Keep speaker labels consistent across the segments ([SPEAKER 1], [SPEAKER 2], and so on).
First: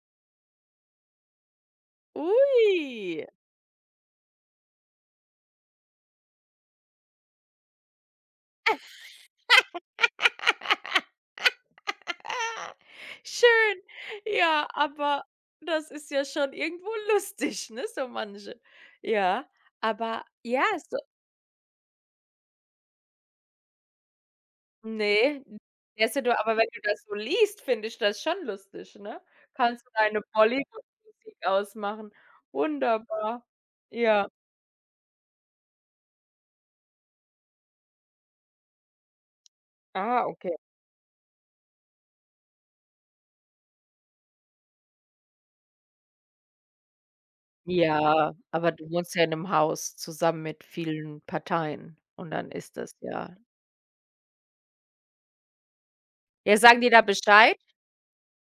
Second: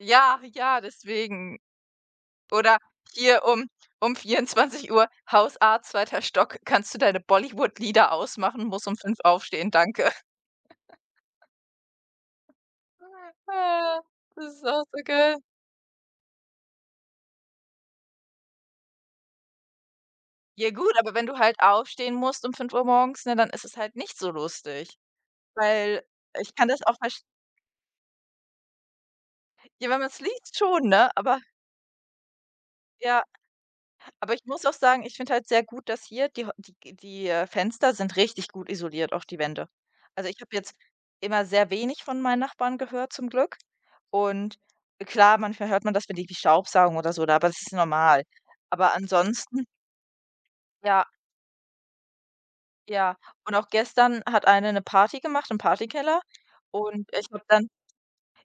[SPEAKER 1] Ja, ja, deswegen. Oder
[SPEAKER 2] Ui.
[SPEAKER 1] hier um um 24:00: „Hausarzt, zweiter Stock, kannst du deine Bollywood-Lieder ausmachen, muss um 5:00 aufstehen, danke.“
[SPEAKER 2] Schön,
[SPEAKER 1] Das ist
[SPEAKER 2] ja,
[SPEAKER 1] auch so
[SPEAKER 2] aber
[SPEAKER 1] geil.
[SPEAKER 2] das ist ja schon irgendwo lustig, ne, so manche. Ja, aber ja,
[SPEAKER 1] Ja
[SPEAKER 2] so
[SPEAKER 1] gut, aber wenn du halt aufstehen musst um 5:00 morgens, ne, dann ist es halt nicht so lustig.
[SPEAKER 2] Ne,
[SPEAKER 1] Weil
[SPEAKER 2] wärst denn du
[SPEAKER 1] ich
[SPEAKER 2] aber
[SPEAKER 1] kann
[SPEAKER 2] wenn du
[SPEAKER 1] das auch
[SPEAKER 2] das so
[SPEAKER 1] versch
[SPEAKER 2] liest, finde ich das schon lustig, ne? Kannst
[SPEAKER 1] Ja,
[SPEAKER 2] du
[SPEAKER 1] wenn man's
[SPEAKER 2] deine
[SPEAKER 1] liest schon, ne? Aber
[SPEAKER 2] Bollywood-Musik ausmachen?
[SPEAKER 1] Ja.
[SPEAKER 2] Wunderbar, ja.
[SPEAKER 1] Aber ich muss auch sagen, ich finde halt sehr gut, dass hier die Häu die g äh, Fenster sind richtig gut isoliert, auch die Wände.
[SPEAKER 2] Ah,
[SPEAKER 1] Also ich habe
[SPEAKER 2] okay.
[SPEAKER 1] jetzt immer sehr wenig von meinen Nachbarn gehört zum Glück. Und, klar, manchmal hört man das, wenn die irgendwie staubsaugen oder so da, aber das ist normal.
[SPEAKER 2] Ja, aber du
[SPEAKER 1] Aber
[SPEAKER 2] wohnst ja in 'nem
[SPEAKER 1] ansonsten
[SPEAKER 2] Haus zusammen mit
[SPEAKER 1] Ja.
[SPEAKER 2] vielen Parteien, und dann ist das
[SPEAKER 1] Ja.
[SPEAKER 2] ja
[SPEAKER 1] Und auch gestern hat eine 'ne Party gemacht im Partykeller,
[SPEAKER 2] Ja, sagen die da
[SPEAKER 1] und ich habe
[SPEAKER 2] Bescheid?
[SPEAKER 1] dann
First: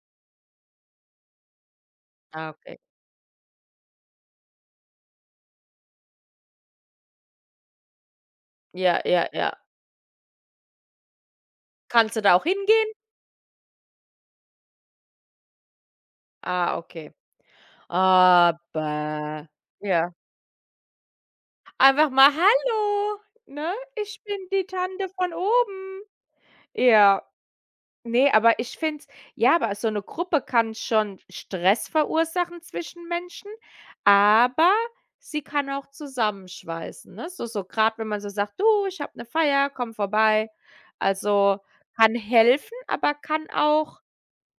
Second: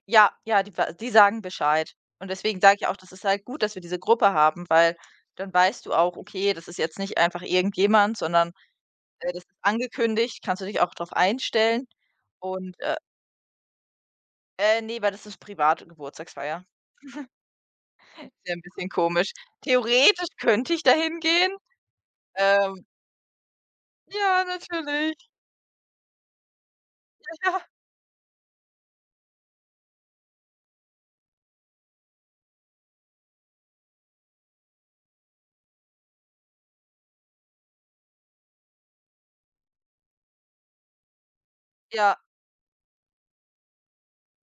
[SPEAKER 1] Ja, ja, die w die sagen Bescheid. Und
[SPEAKER 2] Ah,
[SPEAKER 1] deswegen sage
[SPEAKER 2] okay.
[SPEAKER 1] ich auch, das ist halt gut, dass wir diese Gruppe haben, weil dann weißt du auch, okay, das ist jetzt nicht einfach irgendjemand, sondern,
[SPEAKER 2] Ja, ja,
[SPEAKER 1] äh, das ist
[SPEAKER 2] ja.
[SPEAKER 1] angekündigt. Kannst du dich auch drauf einstellen.
[SPEAKER 2] Kannst du da auch
[SPEAKER 1] Und,
[SPEAKER 2] hingehen?
[SPEAKER 1] äh Äh, ne, weil das ist private Geburtstagsfeier.
[SPEAKER 2] Ah, okay.
[SPEAKER 1] Wär 'n bisschen komisch.
[SPEAKER 2] Aber ja.
[SPEAKER 1] Theoretisch könnte ich da hingehen,
[SPEAKER 2] Einfach mal:
[SPEAKER 1] ähm
[SPEAKER 2] „Hallo,“ ne? „Ich bin
[SPEAKER 1] Ja,
[SPEAKER 2] die Tante
[SPEAKER 1] natürlich.
[SPEAKER 2] von oben.“ Ja.
[SPEAKER 1] Ja, ja.
[SPEAKER 2] Ne, aber ich find's ja, aber so 'ne Gruppe kann schon Stress verursachen zwischen Menschen, aber sie kann auch zusammenschweißen, ne? So so grad wenn man so sagt: „Du, ich habe 'ne Feier, komm vorbei.“ Also kann
[SPEAKER 1] Ja.
[SPEAKER 2] helfen, aber kann auch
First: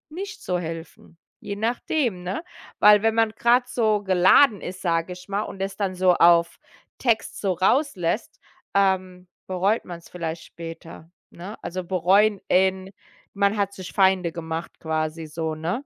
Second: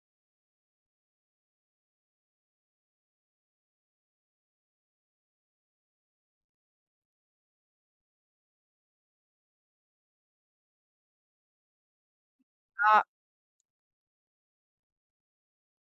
[SPEAKER 2] nicht so helfen, je nachdem, ne? Weil wenn man grad so geladen ist, sage ich mal, und es dann so auf Text so rauslässt, ähm, bereut man's vielleicht später, ne? Also bereuen in
[SPEAKER 1] Ja.
[SPEAKER 2] man hat sich Feinde gemacht quasi so, ne?